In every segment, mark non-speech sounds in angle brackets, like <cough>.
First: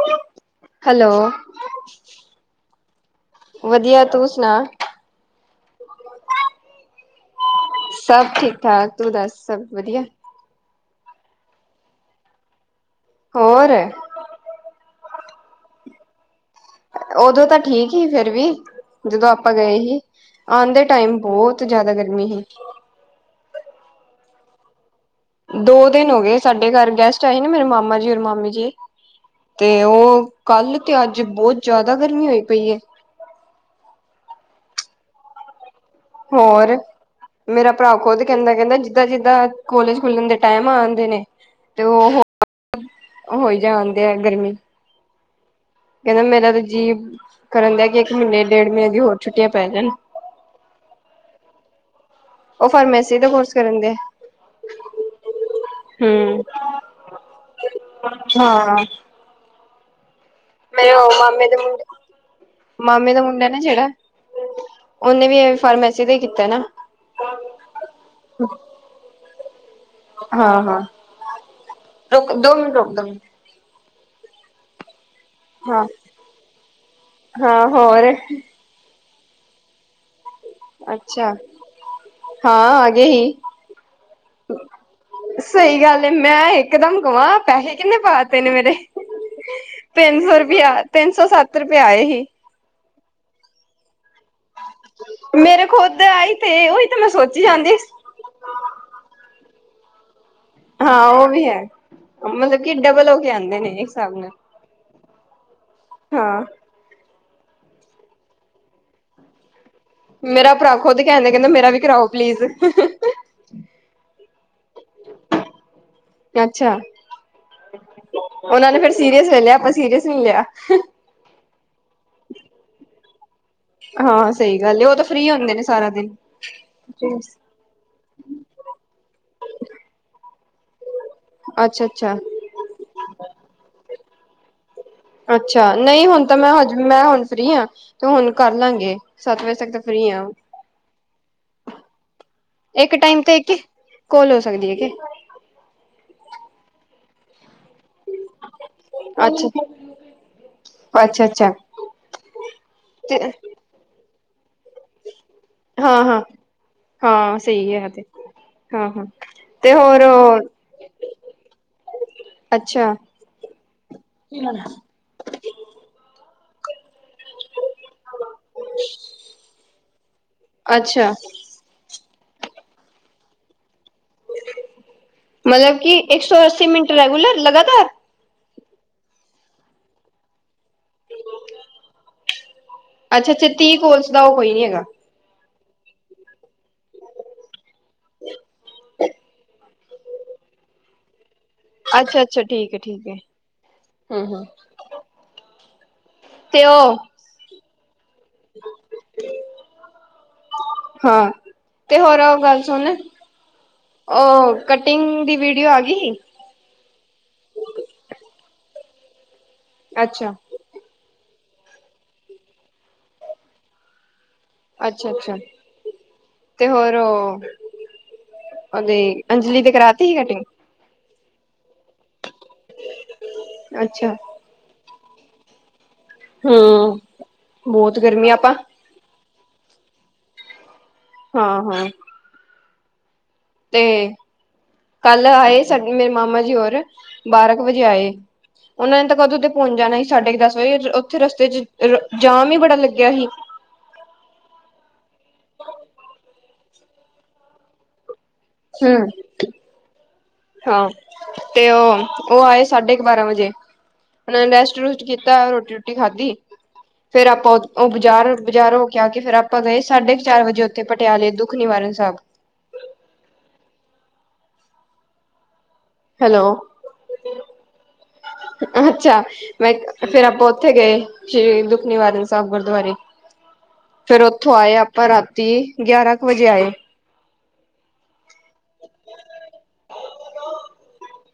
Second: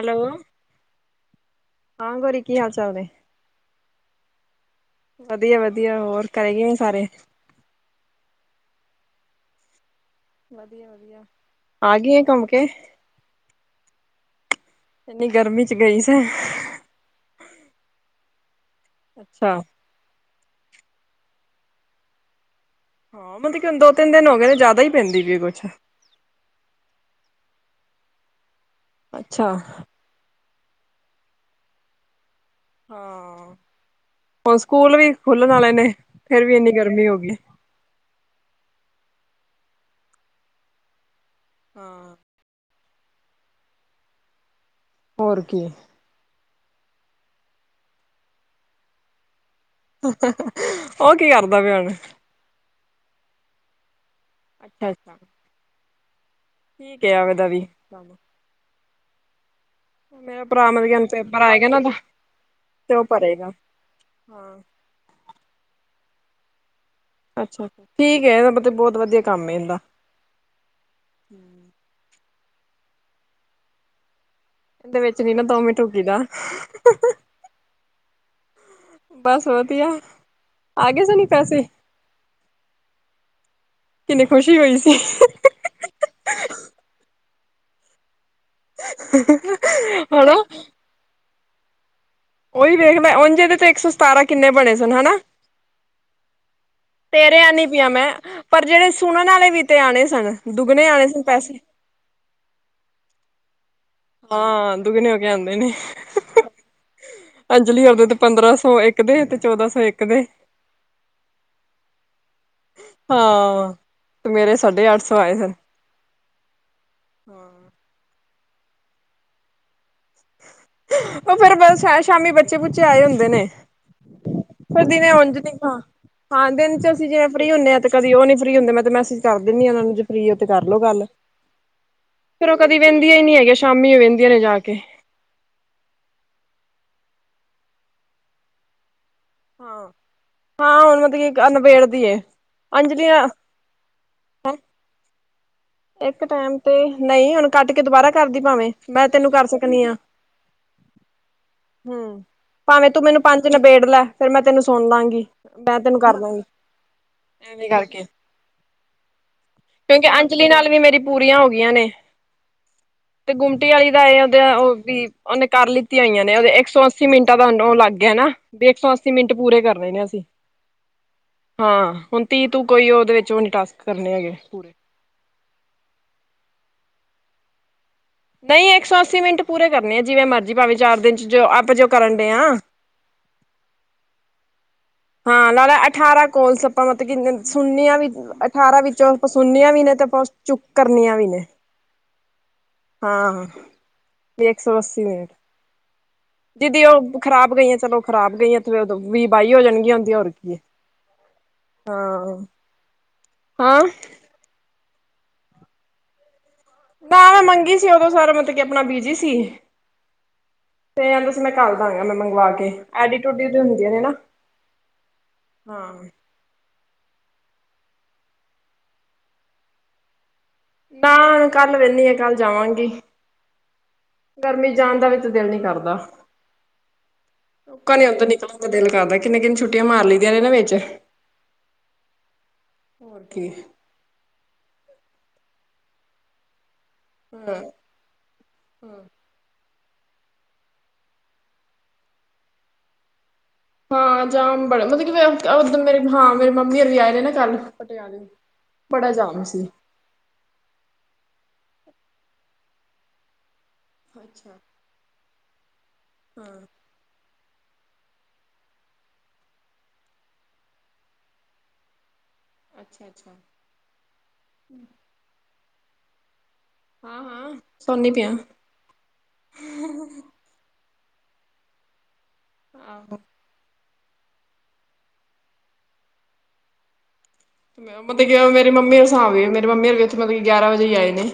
Hello hello ਹਾਂ ਗੋਰੀ ਕੀ ਹਾਲ ਚਾਲ ਨੇ ਵਧੀਆ ਤੂੰ ਸੁਣਾ ਵਧੀਆ ਵਧੀਆ ਹੋਰ ਘਰੇ ਕਿਵੇਂ ਸਾਰੇ ਸਭ ਠੀਕ ਠਾਕ ਤੂੰ ਦੱਸ ਸਭ ਵਧੀਆ ਆ ਗਈ ਘੁੰਮ ਕੇ ਹੋਰ ਰ ਇੰਨੀ ਗਰਮੀ ਚ ਗਈ ਸੀ ਉਦੋਂ ਤਾਂ ਠੀਕ ਹੀ ਫਿਰ ਵੀ ਜਦੋਂ ਆਪਾਂ ਅੱਛਾ ਗਏ ਸੀ ਆਂਦੇ ਟਾਈਮ ਬਹੁਤ ਜ਼ਿਆਦਾ ਗਰਮੀ ਸੀ ਹੁਣ ਦੋ ਤਿੰਨ ਦਿਨ ਹੋ ਗਏ ਨੇ ਜ਼ਿਆਦਾ ਹੀ ਪੈਂਦੀ ਪਈ ਕੁੱਛ ਦੋ ਦਿਨ ਹੋ ਗਏ ਸਾਡੇ ਘਰ ਗੈਸਟ ਆਏ ਨੇ ਮੇਰੇ ਮਾਮਾ ਜੀ ਔਰ ਮਾਮੀ ਜੀ ਅੱਛਾ ਤੇ ਉਹ ਕੱਲ ਤੇ ਅੱਜ ਬਹੁਤ ਜ਼ਿਆਦਾ ਗਰਮੀ ਹੋਈ ਪਈ ਹੁਣ ਸਕੂਲ ਵੀ ਖੁੱਲਣ ਵਾਲੇ ਨੇ ਫੇਰ ਵੀ ਇੰਨੀ ਹੋਰ ਗਰਮੀ ਹੋ ਗਈ ਮੇਰਾ ਭਰਾ ਖੁਦ ਕਹਿੰਦਾ ਕਹਿੰਦਾ ਜਿਦਾਂ ਜਿੱਦਾਂ ਕੋਾਲਜ ਖੁਲਣ ਦੇ ਟਾਈਮ ਆਦੇ ਨੇ ਤੇ ਹਾਂ ਉਹ ਹੋਈ ਜਾਣਦੇ ਆ ਗਰਮੀ ਹੋਰ ਕੀ ਕਹਿੰਦਾ ਮੇਰਾ ਤਾਂ ਜੀਅ ਕਰਨ ਦਿਆ ਕਿ ਇੱਕ ਮਹੀਨੇ ਡੇਢ ਮਹੀਨੇ ਦੀਆਂ ਹੋਰ ਛੁੱਟੀਆਂ ਪੈ ਜਾਣ ਉਹ ਕੀ ਕਰਦਾ ਪਿਆ ਹੁਣ ਉਹ ਫਾਰਮੇਸੀ ਦਾ ਕੋਰਸ ਕਰਨ ਦੀਐ ਅੱਛ ਹਮ ਵੀ ਹਾਂ ਮੇਰੇ ਭਰਾ ਮੇਰੇ ਮਤਲ ਉਹ ਪੇਪਰ ਮਾਮੇ ਦੇ ਆਏਗਾ ਨਾ, ਮੁੰਡੇ ਤੇ ਉਹ ਮਾਮੇ ਦਾ ਭਰੇ ਮੁੰਡਾ ਗਾ ਨਾ ਜਿਹੜਾ ਹਾ। ਉਹਨੇ ਵੀ ਇਹ ਫਾਰਮੇਸੀ ਦਾ ਕੀਤਾ ਨਾ ਅੱਛਾ ਠੀਕ ਹੈ ਇਹਦਾ ਮਤਲਬ ਬਹੁਤ ਵਧੀਆ ਕੰਮ ਏ ਇਹਦਾ ਹਾਂ ਹਾਂ ਦੋ ਦੋ ਮਿੰਟ ਰੁਕ ਕਦੇ ਵਿੱਚ ਨੀ ਨਾ ਦੋ ਮਿੰਟ ਰੁਕੀ ਦਾ ਹਾਂ ਹੋਰ ਬਸ ਵਧੀਆ ਆ ਗਏ ਸਾਨੂੰ ਅੱਛਾ ਪੈਸੇ ਹਾਂ ਆ ਗਏ ਹੀ। ਕਿੰਨੀ ਖੁਸ਼ੀ ਹੋਈ ਸੀ ਸਹੀ ਗੱਲ ਏ ਮੈਂ ਇੱਕ ਦਮ ਕਵਾਂ ਪੈਸੇ ਕਿੰਨੇ ਪਾਤੇ ਪਹਿਲੇ ਮੇਰੇ, ਤਿੰਨ ਹਨਾ ਸੌ ਰੁਪਇਆ, ਤਿੰਨ ਸੌ ਸੱਤ ਰੁਪਏ ਆਏ ਹੀ। ਉਹੀ ਵੇਖ ਮੈਂ ਉਂਝ ਤੇ ਇੱਕ ਸੌ ਸਤਾਰਾਂ ਕਿੰਨੇ ਬਣੇ ਸ ਸਨਾਣਾ, ਮੇਰੇ ਖੁਦ ਆਈ ਤੇ ਉਹੀ ਤਾਂ ਮੈਂ ਤੇਰੇ ਸੋਚੀ ਆਂਨੀ ਜਾਂਦੀ ਪਿਆ ਮੈਂ ਪਰ ਜਿਹੜੇ ਸੁਣਨ ਵਾਲੇ ਵੀ ਤੇ ਆਉਣੇ ਸਨ। ਦੁੱਗਣੇ ਆਣੇ ਹਾਂ ਸਨ ਉਹ ਵੀ ਪੈਸੇ ਹੈ, ਮਤਲਬ ਕਿ ਡਬਲ ਹੋ ਕੇ ਆਂਉਦੇ ਨੇ ਹਿਸਾਬ ਨਾਲ ਹਾਂ ਦੁਗਣੇ ਹੋ ਕੇ ਆਉਂਦੇ ਨੇ ਹਾਂ ਅੰਜਲੀ ਆਪਦੇ ਤੇ ਪੰਦਰਾਂ ਸੌ, ਇੱਕ ਦੇ ਤੇ ਚੌਦਾਂ ਸੌ ਇੱਕ ਦੇ ਮੇਰਾ ਭਰਾ ਖੁਦ ਕਹਿਣ ਦਾ, ਕਹਿੰਦਾ ਮੇਰਾ ਵੀ ਕਰਾਓ ਪਲੀਜ਼ ਹਾਂ ਮੇਰੇ ਸਾਢੇ ਅੱਠ ਸੌ ਆਏ ਸਨ। ਅੱਛਾ, ਉਹਨਾਂ ਨੇ ਫੇਰ ਸੀਰੀਅਸ ਲੈ ਲਿਆ, ਆਪਾਂ ਸੀਰੀਅਸ ਨੀ ਲਿਆ। ਉਹ ਫਿਰ ਬਸ ਸ਼ਾਮੀ ਬੱਚੇ ਬੁੱਚੇ ਆਏ ਹੁੰਦੇ ਨੇ ਹਾਂ ਸਹੀ ਪਰ ਗੱਲ, ਉਹ ਤਾਂ ਦਿਨੇ ਫਰੀ ਉਂਝ ਨੀ ਹੁੰਦੇ ਨੇ ਖਾ ਸਾਰਾ ਦਿਨ ਹਾਂ ਦਿਨ 'ਚ ਅਸੀਂ ਜੇ ਫਰੀ ਹੁੰਦੇ ਹਾਂ ਤੇ ਕਦੀ ਉਹ ਨਹੀਂ ਫਰੀ ਹੁੰਦੇ ਮੈਂ ਤੇ ਮੈਸੇਜ ਕਰ ਦਿੰਦੀ ਹਾਂ ਉਹਨਾਂ ਨੂੰ ਜੇ ਫਰੀ ਹੋ ਤੇ ਕਰ ਲੋ ਗੱਲ ਅੱਛਾ, ਅੱਛਾ ਫੇਰ ਉਹ ਕਦੀ ਵਹਿੰਦੀਆਂ ਹੀ ਨੀ ਹੈਗੀਆਂ, ਸ਼ਾਮੀ ਉਹ ਵਹਿੰਦੀਆਂ ਨੇ ਜਾ ਕੇ ਅੱਛਾ, ਨਹੀਂ ਹੁਣ ਤਾਂ ਮੈਂ ਹਜੇ ਵੀ ਮੈਂ ਹੁਣ ਫਰੀ ਹਾਂ ਤੇ ਹੁਣ ਕਰ ਲਵਾਂਗੇ ਸੱਤ ਵਜੇ ਤੱਕ ਤਾਂ ਹਾਂ। ਫ੍ਰਰੀ ਆ, ਹਾਂ ਹੁਣ ਮਤਲਬ ਕਿ ਨਿਬੇੜਦੀ ਏ ਇੱਕ ਅੰਜਲੀ ਟਾਈਮ ਤੇ ਇੱਕ ਕੋਲ ਹੋ ਸਕਦੀ ਹੈ ਕਿ ਇੱਕ ਟਾਈਮ ਤੇ ਨਹੀਂ ਹੁਣ ਕੱਟ ਕੇ ਦੁਬਾਰਾ ਕਰਦੀ ਭਾਵੇਂ, ਮੈਂ ਤੈਨੂੰ ਕਰ ਅੱਛਾ ਸਕਦੀ ਆਂ ਅੱਛਾ ਅੱਛਾ ਹਮ, ਭਾਵੇਂ ਤੂੰ ਤੇ ਮੈਨੂੰ ਪੰਜ ਨਿਬੇੜ ਲੈ ਫਿਰ ਮੈਂ ਤੈਨੂੰ ਸੁਣ ਲਵਾਂਗੀ, ਮੈਂ ਤੈਨੂੰ ਹਾਂ ਕਰ ਹਾਂ ਲੂੰਗੀ ਹਾਂ ਹਾਂ, ਤੇ ਹੋਰ ਅੰਜਲੀ ਨਾਲ ਵੀ ਮੇਰੀ ਪੂਰੀਆਂ ਹੋ ਗਈਆਂ ਨੇ, ਅੱਛਾ-ਅੱਛਾ ਤੇ ਗੁੰਮਟੀ ਆਲੀ ਦਾ ਇਹ ਆਦੇ ਉਹ ਵੀ ਉਹਨੇ ਕਰ ਲਿੱਤੀ ਹੋਈਆਂ ਨੇ, ਉਹਦੇ ਇੱਕ ਸੋ ਅਸ ਅੱਸੀ ਮਿੰਟਾਂ ਦਾ ਅੰਦਰੋਂ ਲਗ ਗਿਆ ਨਾ, ਤੇ ਇੱਕ ਸੌ ਅੱਸੀ ਮਿੰਟ ਪੂਰੇ ਕਰਨੇ ਅਸੀਂ ਹਾਂ, ਹੁਣ ਤੀਹ ਤੂ ਕੋਈ ਉਹਦੇ ਵਿਚੋਂ ਨੀ ਟਾਸਕ ਕਰਨੇ ਹੈਗੇ, ਪੂਰੇ ਮਤਲਬ ਕਿ ਇੱਕ ਸੌ ਅੱਸੀ ਮਿੰਟ ਰੈਗੂਲਰ ਲਗਾਤਾਰ ਨਹੀਂ ਇੱਕ ਸੌ ਅੱਸੀ ਮਿੰਟ ਪੂਰੇ ਕਰਨੇ ਐਂ ਜਿਵੇਂ ਮਰਜ਼ੀ ਭਾਵੇਂ ਚਾਰ ਦਿਨ 'ਚ ਜੋ ਆਪਾਂ ਜੋ ਕਰਨ ਦੇ ਆ ਅੱਛਾ-ਅੱਛਾ ਤੀਹ ਕੋਲਸ ਦਾ ਉਹ ਕੋਈ ਨੀ ਹੈਗਾ। ਹਾਂ, ਲਾਲਾ ਅਠਾਰਾਂ ਕੋਲਸ ਆਪਾਂ ਮਤਲਬ ਕਿ ਸੁਨਣੀਆਂ ਵੀ, ਅਠਾਰਾਂ ਵਿੱਚੋਂ ਕੁਛ ਸੁਨਣੀਆਂ ਵੀ ਨੇ, ਤੇ ਕੁਛ ਚੁੱਕ ਕਰਨੀਆਂ ਵੀ ਨੇ ਅੱਛਾ-ਅੱਛਾ ਠੀਕ ਹੈ-ਠੀਕ ਹੈ। ਹਾਂ, ਹੂੰ-ਹੂੰ ਹਾਂ ਇੱਕ ਸੌ ਅੱਸੀ ਮਿੰਟ ਦੀਦੀ ਉਹ ਖ਼ਰਾਬ ਗਈਆਂ ਚਲੋ ਖਰਾਬ ਗਈਆਂ ਤੇ ਫਿਰ ਵੀਹ ਬਾਈ ਹੋ ਜਾਣਗ ਹਾਂ, ਤੇ ਹਾਂ ਹੋਰ ਉਹ ਗੱਲ ਸੁਣ, ਹਾਂ। ਉਹ ਕਟਿੰਗ ਦੀ ਵੀਡੀਓ ਆ ਗੀ ਹੀ। ਨਾ ਮੈਂ ਮੰਗੀ ਸੀ ਉਦੋਂ ਸਾਰਾ ਮਤਲਬ ਕਿ ਆਪਣਾ ਬੀਜੀ ਸੀ। ਅੱਛਾ ਤੇ ਬਸ ਮੈਂ ਕਰ ਦਵਾਂਗਾ ਮੈਂ ਮੰਗਵਾ ਕੇ, ਐਡੀ ਟੂਡੀ ਹੁੰਦੀਆਂ ਨੇ ਨਾ ਅੱਛਾ-ਅੱਛਾ ਹਾਂ ਤੇ ਹੋਰ ਉਹ, ਉਦੀਂ ਅੰਜਲੀ ਦੀ ਕਰਾਤੀ ਸੀ ਕਟਿੰਗ। ਨਾ ਕੱਲ ਵਿਹਲੇ ਆ ਕੱਲ ਜਾਵਾਂਗੀ। ਅੱਛਾ ਗਰਮੀ ਜਾਣ ਦਾ ਵੀ ਤੇ ਦਿਲ ਨੀ ਕਰਦਾ। ਹੂੰ, ਲੋਕਾਂ ਬਹੁਤ ਨੇ ਉਦੋਂ ਗਰਮੀ ਆਪਾਂ ਨਿਕਲਣ ਦਾ ਦਿਲ ਕਰਦਾ ਕਿੰਨੇ ਕਿੰਨੇ ਛੁੱਟੀਆਂ ਮਾਰ ਲਈਦੀਆਂ ਨੇ ਨਾ ਵਿੱਚ ਹਾਂ, ਹਾਂ ਹੋਰ ਕੀ ਤੇ, ਕੱਲ ਆਏ ਸਾਡੇ ਮੇਰੇ ਮਾਮਾ ਜੀ ਹੋਰ ਬਾਰਾਂ ਹਾਂ ਕੁ ਵਜੇ ਆਏ, ਉਹਨਾਂ ਨੇ ਤਾਂ ਕਦੋਂ ਦੇ ਪਹੁੰਚ ਜਾਣਾ ਸੀ ਸਾਡੇ ਕ ਦਸ ਵਜੇ, ਓਥੇ ਰਸਤੇ 'ਚ ਜਾਮ ਈ ਬੜਾ ਲੱਗਿਆ ਸੀ। ਹਾਂ ਜਾਮ ਬੜਾ ਮਤਲਬ ਕਿ ਓਦਨ ਮੇ ਹਾਂ ਮੇਰੇ ਮੰਮੀ ਹੋਣੀ ਵੀ ਆਏ ਦੇ ਨਾ ਕੱਲ ਪਟਿਆਲੇ। ਬੜਾ ਜਾਮ ਹੂ ਸੀ ਹਾਂ ਤੇ ਓ ਓ ਆਏ ਸਾਢੇ ਕੁ ਬਾਰਾਂ ਵਜੇ। ਓਨਾਂ ਨੇ ਅੱਛਾ ਰੈਸਟ ਰੂਸਟ ਕੀਤਾ ਰੋਟੀ ਰੂਟੀ ਖਾਧੀ। ਹਾਂ ਫੇਰ ਆਪਾਂ ਓ ਬਜ਼ਾਰ ਬਜ਼ਾਰ ਹੋ ਕੇ ਆ ਕੇ ਫੇਰ ਆਪਾਂ ਗਏ ਸਾਢੇ ਕੁ ਚਾਰ ਵਜੇ ਓਥੇ ਪਟਿਆਲੇ ਦੁੱਖ ਨਿਵਾਰਨ ਸਾਹਿਬ। ਅੱਛਾ ਅੱਛਾ। ਹੈਲੋ। ਸੋਨੀ ਤੇ ਐ। ਅੱਛਾ ਮੈਂ ਫੇਰ ਆਪਾਂ ਓਥੇ ਗਏ ਸ਼੍ਰੀ ਦੁੱਖ ਨਿਵਾਰਨ। ਗੁਰਦੁਵਾਰੇ ਆਹੋ ਫੇਰ ਓਥੋਂ ਆਏ ਆਪਾਂ ਰਾਤੀ ਗਿਆਰਾਂ ਕੁ ਵਜੇ ਆਏ। ਮਤਬ ਕਿਆ ਮੇਰੀ ਮੰਮੀ ਦਾ ਸਾਬ ਏ। ਮੇਰੀ ਮੰਮੀ ਹੋਰੀ ਓਥੇ ਮਤਬ ਕੀ ਗਿਆਰਾਂ ਵਜੇ ਈ ਆਏ ਨੇ।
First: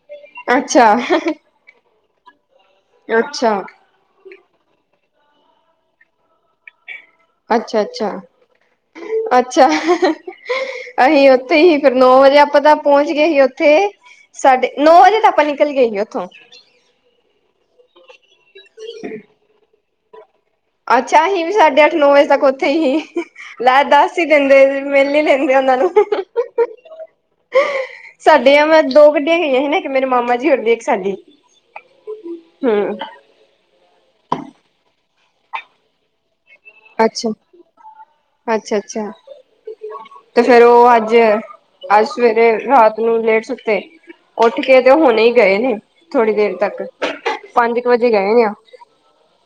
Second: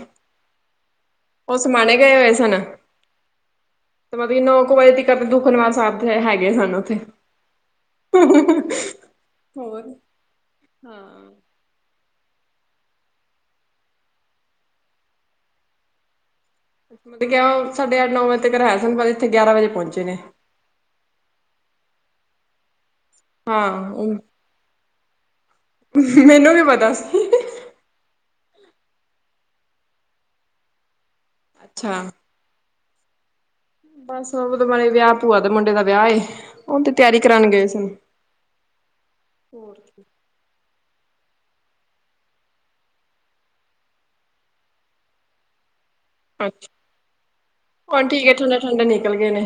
ਅੱਛਾ। ਉਹ ਸਮਾਣੇ ਗਏ ਹੋਏ ਸਨ। ਅੱਛਾ। ਤੇ ਮਤਲਬ ਕਿ ਨੌ ਕੁ ਵਜੇ ਤ ਦੁੱਖ ਨਿਵਾਰਨ ਸਾਹਿਬ ਹੈ ਹੈਗੇ ਸਨ ਉੱਥੇ। ਅੱਛਾ ਅੱਛਾ ਅੱਛਾ ਹੋਰ ਹਾਂ ਅਹੀਓ। ਤੇ ਹੀ ਫਿਰ ਨੌ ਵਜੇ ਆਪਾਂ ਤਾਂ ਪਹੁੰਚ ਗਏ ਹੀ ਉੱਥੇ। ਸਾਡੇ ਨੌ ਵਜੇ ਤਾਂ ਆਪਾਂ ਨਿਕਲ ਗਏ ਹੀ ਉੱਥੋਂ। ਮਤਲਬ ਕਿ ਸਾਡੇ ਅੱਠ ਨੌ ਵਜੇ ਤੱਕ <unintelligible> ਸਨ ਪਰ ਇੱਥੇ ਗਿਆਰਾਂ ਵਜੇ ਪਹੁੰਚੇ ਨੇ। ਅੱਛਾ ਅਹੀ ਵੀ ਸਾਡੇ ਅੱਠ ਨੌ ਵਜੇ ਤੱਕ ਉੱਥੇ ਹੀ। ਹਾਂ ਲੈ ਦੱਸ ਈ ਦਿੰਦੇ ਮਿਲ ਲੀ ਲੈਂਦੇ ਉਹਨਾਂ ਨੂੰ। ਮੈਨੂੰ ਵੀ ਪਤਾ ਸੀ ਸਾਡੀਆਂ ਮੈਂ ਦੋ ਗੱਡੀਆਂ ਗਈਆਂ ਹੀ ਨਾ ਇੱਕ ਮੇਰੇ ਮਾਮਾ ਜੀ ਹੋਰ ਦੀ ਇੱਕ ਸਾਡੀ। ਅੱਛਾ। ਹੂੰ। ਬਸ ਓਦੇ ਬਾਰੇ ਵਿਆ ਭੂਆ ਦਾ ਮੁੰਡੇ ਦਾ ਵਿਆ ਏ ਓਹ ਤੇ ਤਿਆਰੀ ਅੱਛਾ, ਕਰਾਨ ਗਏ ਸੀ। ਅੱਛਾ ਅੱਛਾ। ਤੇ ਫੇਰ ਓ ਅੱਜ ਅੱਜ ਸਵੇਰੇ ਰਾਤ ਨੂੰ ਲੇਟ ਸੁੱਤੇ। ਉੱਠ ਕੇ ਤੇ ਓ ਹੁਣੇ ਈ ਗਏ ਨੇ। ਥੋੜੀ ਦੇਰ ਅੱਛਾ ਤੱਕ ਪੰਜ ਕੁ ਹੁਣ ਵਜੇ ਠੀਕ ਹੈ ਗਏ ਨੇ ਓ। ਠੰਡੇ ਠੰਡੇ ਨਿਕਲ ਗਏ ਨੇ।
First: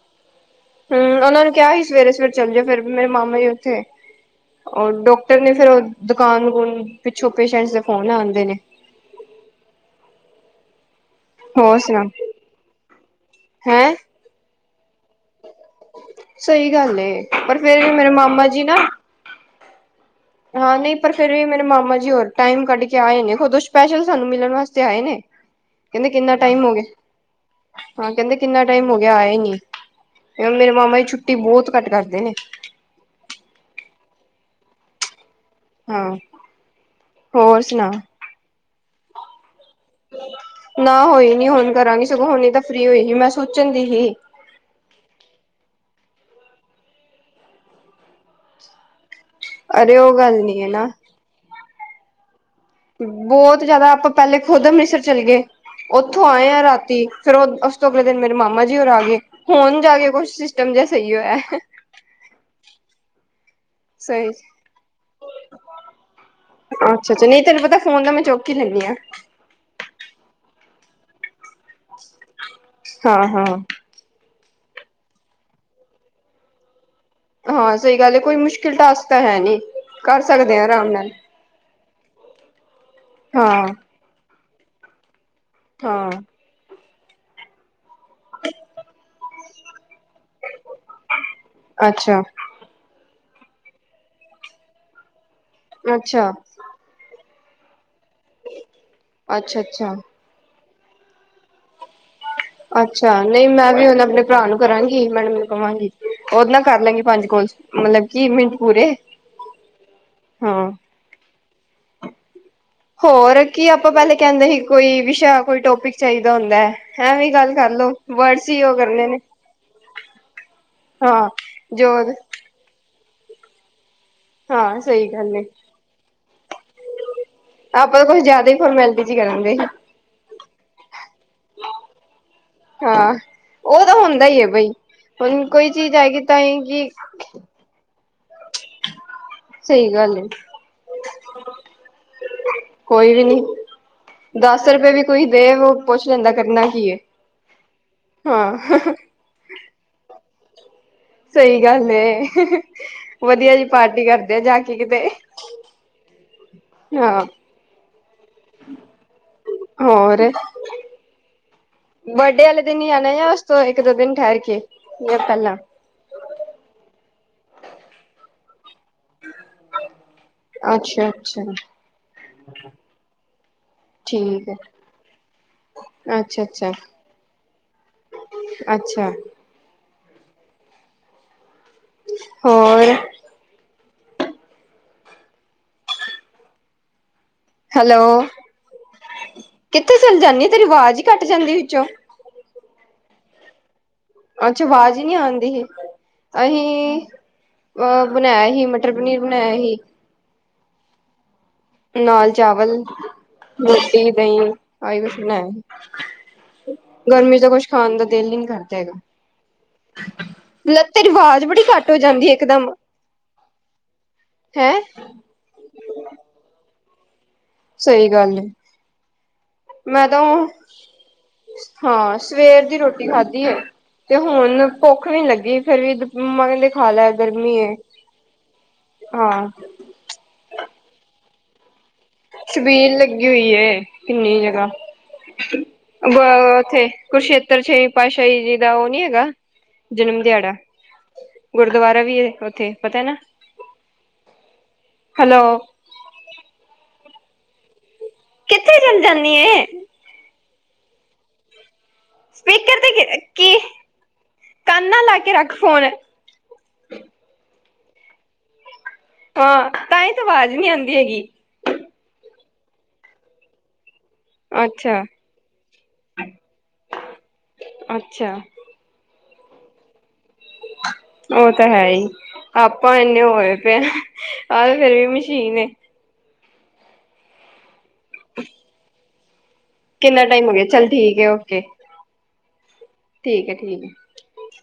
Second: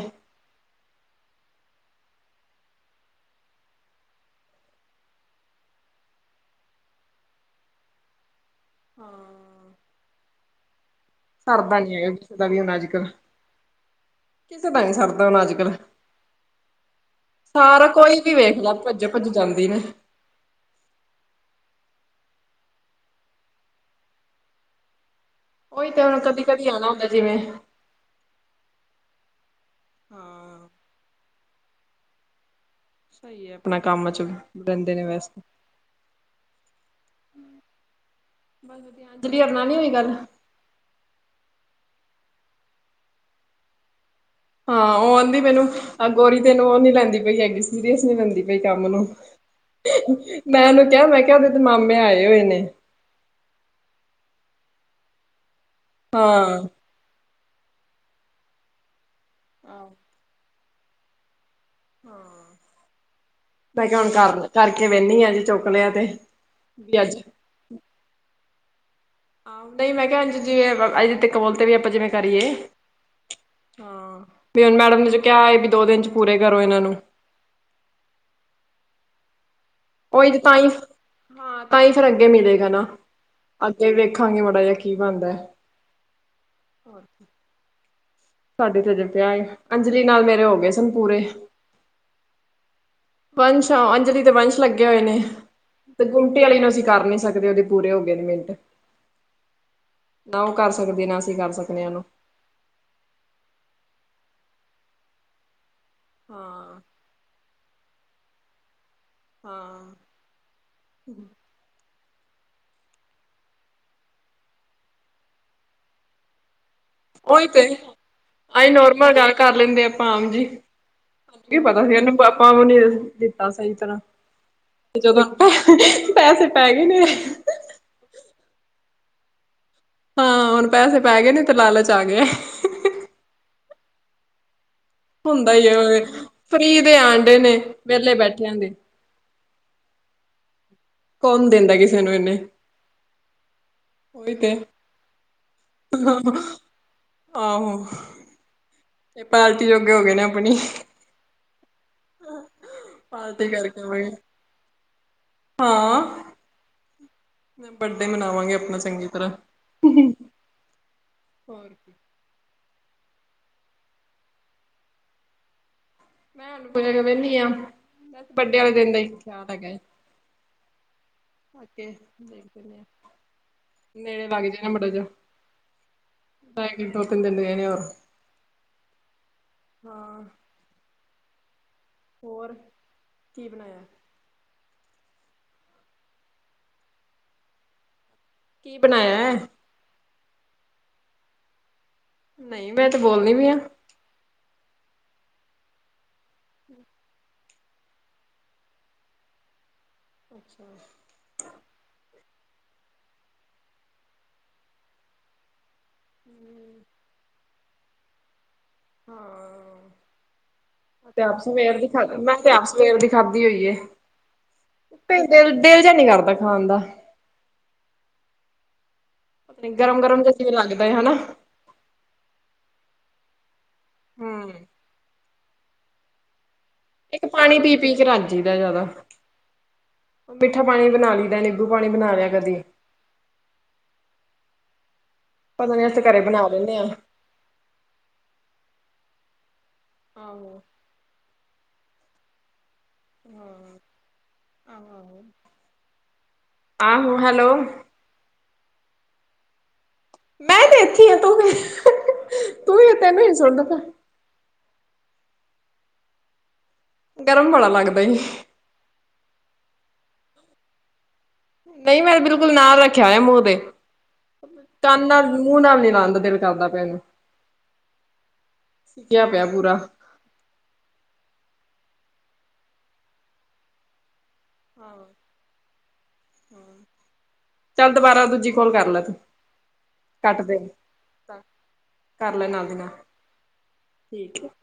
ਹਮ ਓਨਾਂ ਨੂੰ ਕਿਆ ਸੀ ਸਵੇਰੇ ਸਵੇਰੇ ਚੱਲ ਜੋ ਫੇਰ ਵੀ ਮੇਰੇ ਮਾਮਾ ਜੀ ਓਥੇ। ਓ ਡਾਕਟਰ ਨੇ ਫੇਰ ਓ ਦੁਕਾਨ ਦਕੂਨ ਪਿੱਛੋਂ ਪੇਸ਼ਟਸ ਦੇ ਫੋਨ ਆਂਦੇ ਨੇ। ਹੋਰ ਕਰਦਾ ਈ ਸੁਣਾ ਏ ਹੈਗਾ ਸੂਟਾਂ ਦੀ ਅੱਜ ਕੱਲ੍ਹ। ਹੈਂ। ਕਿਸੇ ਦਾ ਨੀ ਸੜਦਾ ਹੋਣਾ ਅੱਜ ਕੱਲ੍ਹ। ਸਈ ਗੱਲ ਏ। ਪਰ ਫੇਰ ਵੀ ਮੇਰੇ ਮਾਮਾ ਜੀ ਨਾ। ਪੁੱਜ ਜਾਂਦੀ ਨੇ। ਹਾਂ ਨਈ ਪਰ ਫੇਰ ਵੀ ਮੇਰੇ ਮਾਮਾ ਜੀ ਹੋਰ ਟਾਈਮ ਕੱਢ ਕੇ ਆਏ ਨੇ ਖੁਦੋਂ ਓ ਸਪੈਸ਼ਲ ਸਾਨੂੰ ਮਿਲਣ ਵਾਸਤੇ ਆਏ ਨੇ। ਓਈ ਤਾਂ ਕਹਿੰਦੇ ਹੁਨ ਕਿੰਨਾ ਕਦੀ ਟਾਈਮ ਕਦੀ ਹੋ ਗਿਆ ਆਣਾ ਹੁੰਦਾ ਜਿਵੇਂ। ਹਾਂ ਕੇਦੇ ਕਿੰਨਾ ਟਾਈਮ ਹੋ ਗਿਆ ਆਏ ਨੀ। ਹਾਂ ਮੇਰੇ ਮਾਮਾ ਜੀ ਛੁੱਟੀ ਬੋਤ ਘੱਟ ਕਰਦੇ ਨੇ। ਸਈ ਏ ਆਪਣਾ ਕੰਮ ਚ ਰੇਂਦੇ ਨੇ ਵੈਸੇ। ਹਾਂ ਹੋਰ ਸੁਣਾ। ਅੰਜਲੀ ਹੋਰਾ ਨਾ ਨੀ ਹੋਈ ਗੱਲ। ਨਾ ਹੋਈ ਨੀ ਹੁਣ ਕਰਾਂਗੀ ਸਗੋਂ ਹੁਣੀ ਤਾਂ ਫ੍ਰੀ ਹੋਈ ਸੀ ਮੈਂ ਸੋਚਣ ਦੀ ਸੀ। ਹਾਂ ਓ ਆਂਦੀ ਮੈਨੂੰ ਗੋਰੀ ਤੈਨੂੰ ਓ ਨੀ ਲੈਂਦੀ ਪਈ ਹੈਗੀ ਸੀਰੀਅਸ ਨੀ ਲੈਂਦੀ ਪਈ ਕੰਮ ਨੂੰ। ਅਰੇ ਹੇ ਉਹ ਹੇ ਗੱਲ ਨੀ ਹੈ ਮੈਂ ਓਨੂੰ ਨਾ ਕਿਆ ਮੈਂ ਕਿਆ ਓਦੇ ਤੇ ਮਾਮੇ ਆਏ ਹੋਏ ਨੇ। ਬੋਤ ਜਾਦਾ ਆਪਾਂ ਪੈਲੇ ਖੁਦ ਅੰਮ੍ਰਿਤਸਰ ਚਲੇ ਗਏ ਓਥੋਂ ਆਏ ਆ ਹਾਂ ਰਾਤੀ। ਫੇਰ ਓ ਓਸ ਤੋਂ ਅਗਲੇ ਦਿਨ ਮੇਰੇ ਮਾਮਾ ਜੀ ਹੋਰ ਆ ਗਏ। ਹੋਣ ਜਾ ਗਏ ਕੁਛ ਸਿਸਟਮ ਜਿਆ ਸਈ ਹੋਇਆ। ਹਾਂ। ਮੈਂ ਕਿਆ ਹੁਣ ਸਹੀ। ਕਰ ਕਰਕੇ ਵੇਨੀ ਆ ਜੇ ਚੁੱਕ ਲਿਆ ਤੇ ਵੀ ਅੱਜ। ਅੱਛਾ-ਅੱਛਾ ਨਹੀਂ ਤੈਨੂੰ ਪਤਾ ਫੋਨ ਨਾ ਮੈਂ ਚੁੱਕ ਹੀ ਲੈਂਨੀ ਹਾਂ। ਨਹੀਂ ਮੈਂ ਕਿਹਾ ਜਿਵੇਂ ਅਜੇ ਤਕ ਕੋਲ ਤੇ ਵੀ ਆਪਾਂ ਜਿਵੇਂ ਕਰੀਏ। ਹਾਂ-ਹਾਂ। ਹਾਂ ਵੀ ਹੁਨ ਮੈਡਮ ਨੇ ਜੋ ਕੇਆ ਵੀ ਦੋ ਦਿਨ ਚ ਪੂਰੇ ਕਰੋ ਏਨਾਂ ਨੂੰ। ਹਾਂ, ਸਈ ਗਾੱਲ ਏ ਕੋਈ ਮੁਸ਼ਕਿਲ ਟਾਸਕ ਤਾਂ ਹੈ ਨੀ। ਕਰ ਓਈ ਤੇ ਸਕਦੇ ਆ ਤਾਂਈ ਫ, ਆਰਾਮ ਨਾਲ। ਤਾਂਈ ਫੇਰ ਅੱਗੇ ਮਿਲੇਗਾ ਨਾ, ਹਾਂ-ਹਾਂ ਅੱਗੇ ਦੇਖਾਂਗੇ ਮਾੜਾ ਜੇਆ ਕੀ ਬਾਨਦੈ। ਹਾਂ। ਹੋਰ ਕੀ। ਸਾਡੇ ਤੇ ਹਜੇ ਪੇਆ ਏ, ਅੰਜਲੀ ਨਾਲ ਮੇਰੇ ਹੋ ਗਏ ਸਨ ਪੂਰੇ। ਅੱਛਾ। ਵੰਸ਼ ਆ ਅੰਜਲੀ ਤੇ ਵੰਸ਼ ਲੱਗੇ ਹੋਏ ਨੇ, ਤੇ ਗੁੰਮਟੀੇ ਵਾਲੀ ਨੂੰ ਅਸੀਂ ਕਾਰ ਨੀ ਸਕਦੇ ਓਦੇ ਪੂਰੇ ਹੋ ਗਏ ਨੇ ਮਿੰਟ, ਅੱਛਾ-ਅੱਛਾ-ਅੱਛਾ ਨਾ ਓ ਕਾਰ ਸਕਦੀ ਨਾ ਅਸੀਂ ਕਾਰ ਸਕਨੇ ਹਾਂ ਓਨੂ। ਅੱਛਾ, ਨਈ ਮੈਂ ਵੀ ਹੁਨ ਆਪਨੇ ਭਰਾ ਨੂੰ ਕਰਾਂਗੀ ਮੈਂੜਮ ਨੂੰ ਕਵਾਂਗੀ। ਓਦ ਨਾਲ ਕਰ ਹਾਂ ਲਾਂਗੀ ਪੰਜ ਕੋਲਸ, ਮਲਬ ਕੀ ਮਿੰਟ ਪੂਰੇ। ਹਾਂ। ਹਾਂ। ਹੋਰ ਕੀ ਆਪਾਂ ਪੈਲੇ ਕੇਂਦੇ ਹੀ, ਕੋਈ ਵਿਸ਼ਾ ਕੋਈ ਟੋਪਿਕ ਚਾਈਦਾ ਹੁੰਦੈ। ਐਂਵੀ ਉਹੀ ਗਾੱਲ ਤੇ ਕਾਰਲੋ, ਵੜਸ ਈ ਅਸੀਂ ਈਓ ਕਰਨੇ ਨੋਰਮਲ ਨੇ। ਗੱਲ ਕਰ ਲੈਂਦੇ ਆਪਾਂ ਆਮ ਹਾਂ, ਜੋਗ ਕਾੰਮ ਨੀ ਅ, ਦਿੱਤਾ ਸਈ ਤਰਾਂ। ਹਾਂ ਤੇ ਸਹੀ ਜਦੋਂ ਗੱਲ ਏ ਪ, ਪੈਸੇ ਪੈ ਗੇ ਨੇ। ਆਪਾਂ ਤਾਂ ਕੋਛ ਜਾਦਾ ਈ ਫੋਰਮੈਲਿਟੀ ਜੀ ਕਰਾਂਗੇ। ਹਾਂ, ਹੋਣ ਪੈਹੇ ਪੈ ਗੇਨੇ ਤੇ ਲਾਲੋ ਜਾ ਕੇ। ਹਾਂ, ਓ ਤਾਂ ਹੁੰਦਾ ਈ ਏ ਬਈ। ਹੁਣ ਹੁੰਦਾ ਈ ਕੋਈ ਐ, ਚੀਜ਼ ਓ ਆਏਗੀ ਤਾਂ ਹੀ ਫ੍ਰੀ ਕਿ ਦੇ ਆਂਡੇ ਨੇ ਵੇਲੇ ਬੈਠੇਆਂ ਦੇ। ਸਈ ਗਾੱਲ ਏ। ਕੌਣ ਦਿੰਦਾ ਕਿਸੇ ਨੂੰ ਇਹਨੇ ਕੋਈ ਵੀ ਨੀ, ਉਹੀ ਤੇ ਦਾਸ ਰਪੇ ਵੀ ਕੋਈ ਦੇਵ- ਆਹੋ। ਹਾਂ। ਏ ਪਾਲਟੀ ਜੋਗੇ ਹੋ ਗ ਨਾ ਆਪਣੀ। ਸਈ ਗਾੱਲ ਏ, ਪਾਰਟੀ ਵਦੀਆ ਜੀ ਕਰਕੇ ਪਾਰਟੀ ਆਵਾਂਗੇ ਕਾਰਦੇ ਆ ਜਾ ਕੇ ਕਿਤੇ। ਹਾਂ। ਮੈਂ ਬਡੇ ਮਨਾਵਾਂਗੇ ਆਪਨਾ ਚੰਗੀ ਤਰਾਂ, ਹੋਰ। ਕੀ ਬਡੇ ਵਾਲੇ ਦਿਨ ਈ ਆਨਾ ਯਾਂ ਓਸ ਤੋਂ ਇੱਕ-ਦੋ ਦਿਨ ਠੈਰ ਕੇ, ਯਾਂ ਪੈਲਾਂ? ਮੈਂ ਹੁਨ <unintelligible> ਵੇਨੀ ਆ, ਵੈਸੇ ਬੱਡੇ ਵਾਲੇ਼ ਦਿਨ ਦਾ ਈ। <unintelligible> ਅੱਛਾ ਅੱਛਾ ਓਕੇ ਦੇਖਦੇ ਆਂ। ਨੇੜੇ ਬਾੱਗ ਠੀਕ ਹੈ ਜਾਂਗੇ ਮਾੜਾ ਜਾ। ਅੱਛਾ ਰੈ ਅੱਛਾ <unintelligible> ਦੋ-ਤਿੰਨ ਗਏ ਨੇ ਹੋਰ। ਅੱਛਾ ਹੋਰ, ਕੀ ਬਣਾਏਆ? ਹੈਲੋ ਕੀ ਬਨਾਏਐ? ਕਿੱਥੇ ਚੱਲ ਜਾਂਨੀ ਏ? ਤੇਰੀ ਵਾਜ ਈ ਕਾੱਟ ਜਾਂਦੀ ਵਿਚੋ। ਨਈ ਮੈਂ ਤੇ ਬੋਲਨੀ ਪੀ ਆਂ। ਅੱਛਾ, ਵਾਜ ਹੀ ਨੀ ਆਂਦੀ ਹੀ। ਅਹੀਂ ਅ ਬਨਾਏਆ ਹੀ ਮਟਰ-ਪਨੀਰ ਬਨਾਏਆ ਹੀ। ਅੱਛਾ। ਨਾਲ ਚਾਵਲ, ਰੋਟੀ, ਦਹੀਂ ਆਹੀ ਕੁਛ ਬਣਾਯਾ ਸੀ। ਗਰਮੀ ਚ ਤਾਂ ਕੁਛ ਖਾਣ ਦਾ ਦਿਲ ਈ ਨੀ ਕਰਦਾ ਹੈਗਾ। ਹਾਂ ਲ ਤੇਰੀ ਤੇ ਆਪ ਵਾਜ ਬੜੀ ਸਵੇਰ ਦੀ ਘਾੱਟ ਹੋ ਖਾ ਜਾਂਦੀ ਏ ਮੈਂ ਇੱਕ ਤੇ ਆਪ ਦਮ। ਸਵੇਰ ਹੈਂ ਤੇ ਦੇਲ, ਦੇਲ ਜੇਆ ਨੀ ਕਾਰਦਾ ਖਾਣ ਦਾ। ਸਈ ਗਾੱਲ ਏ। ਅਪਨੀ ਗਰਮ-ਗਰਮ ਤੇ ਅਸੀ ਬਨਾ ਲੈਦੇ ਹਨਾ। ਹਾਂ ਸਵੇਰ ਦੀ ਰੋਟੀ ਖਾਧੀ ਏ। ਤੇ ਹਮ ਹੁਣ ਭੁੱਖ ਨੀ ਲੱਗੀ ਫੇਰ ਵੀ ਮੰਮਾ ਕਹਿੰਦੇ ਹਾਲੈ ਇੱਕ ਗਰਮੀ ਪਾਣੀ ਏ ਪੀ ਪੀ ਕੇ ਰੱਜ ਜੀਦਾ ਜ਼ਿਆਦਾ ਹਾਂ। ਮਿੱਠਾ ਪਾਣੀ ਬਣਾ ਲੈਂਦੇ ਨੇ। ਨਿੰਬੂ ਪਾਣੀ ਬਣਾ ਰਿ ਛਬੀਲ ਲੱਗੀ ਹੋਈ ਏ ਕਿੰਨੀ ਜਗ੍ਹਾ ਪਤਾ ਨੀ ਅਸੀਂ ਅ ਬ ਘਰੇ ਬਣਾ ਲੈਂਦੇ ਓਥੇ ਹਾਂ ਕੁਰਸ਼ੇਤਰ ਛੇਵੀਂ ਪਾਤਸ਼ਾਹੀ ਜੀ ਦਾ ਉਹ ਨੀ ਹੈਗਾ ਜਨਮ ਦਿਹਾੜਾ ਆਹੋ ਗੁਰਦੁਆਰਾ ਵੀ ਏ ਓਥੇ ਪਤੈ ਨਾ ਆਹੋ ਹੈਲੋ। ਆਹੋ ਹੈਲੋ ਕਿੱਥੇ ਚਲ ਜਾਂਣੀ ਏ। <unintelligible> ਮੈਂ ਤੇ ਇੱਥੇ ਈ ਆ ਤੂੰ ਤੂੰ ਸਪੀਕਰ ਹੀ ਤੇ ਤੈਨੂੰ ਹੀ ਕੀ ਸੁਣਦਾ ਪਿਆ ਕੰਨ ਨਾਲ ਲਾ ਕੇ ਰੱਖ ਫੋਨ। ਗਰਮ ਬੜਾ ਲੱਗਦਾ ਹੀਂ। ਹਾਂ ਤਾਂ ਹੀ ਤੇ ਆਵਾਜ਼ ਨਹੀਂ ਆਂਦੀ ਹੈਗੀ। ਨਹੀਂ ਮੈਂ ਬਿਲਕੁਲ ਨਾਲ ਰੱਖਿਆ ਹੋਇਆ ਮੂੰਹ ਦੇ। ਕੰਨ ਨਾਲ ਮੂੰਹ ਨਾਲ ਨੀ ਲਾਨ ਦਾ ਦਿਲ ਨਹੀ ਕਰਦਾ ਪਿਆ ਹੈਗਾ। ਅੱਛਾ-ਅੱਛਾ। ਸੁਕਿਆ ਪਿਆ ਪੂਰਾ। ਉਹ ਤਾਂ ਹੈ ਹੀ ਆਪਾਂ ਇਨੇ ਹੋਏ ਪਏ। ਆਹ ਤੇ ਫੇਰ ਵੀ ਮਸ਼ੀਨ ਏ। ਚੱਲ ਦੁਬਾਰਾ ਦੂਜੀ ਕੋੋਲ ਕਰ ਲੈ ਤੂੰ। ਕਿੰਨਾ ਕੱਟ ਟਾਈਮ ਹੋ ਦੇ ਗਿਆ ਚੱਲ ਠੀਕ ਏ ਓਕੇ। ਕਰ ਲੈ ਨਾਲ ਦੀ ਨਾਲ। ਠੀਕ ਏ ਠੀਕ ਏ। <inaudible>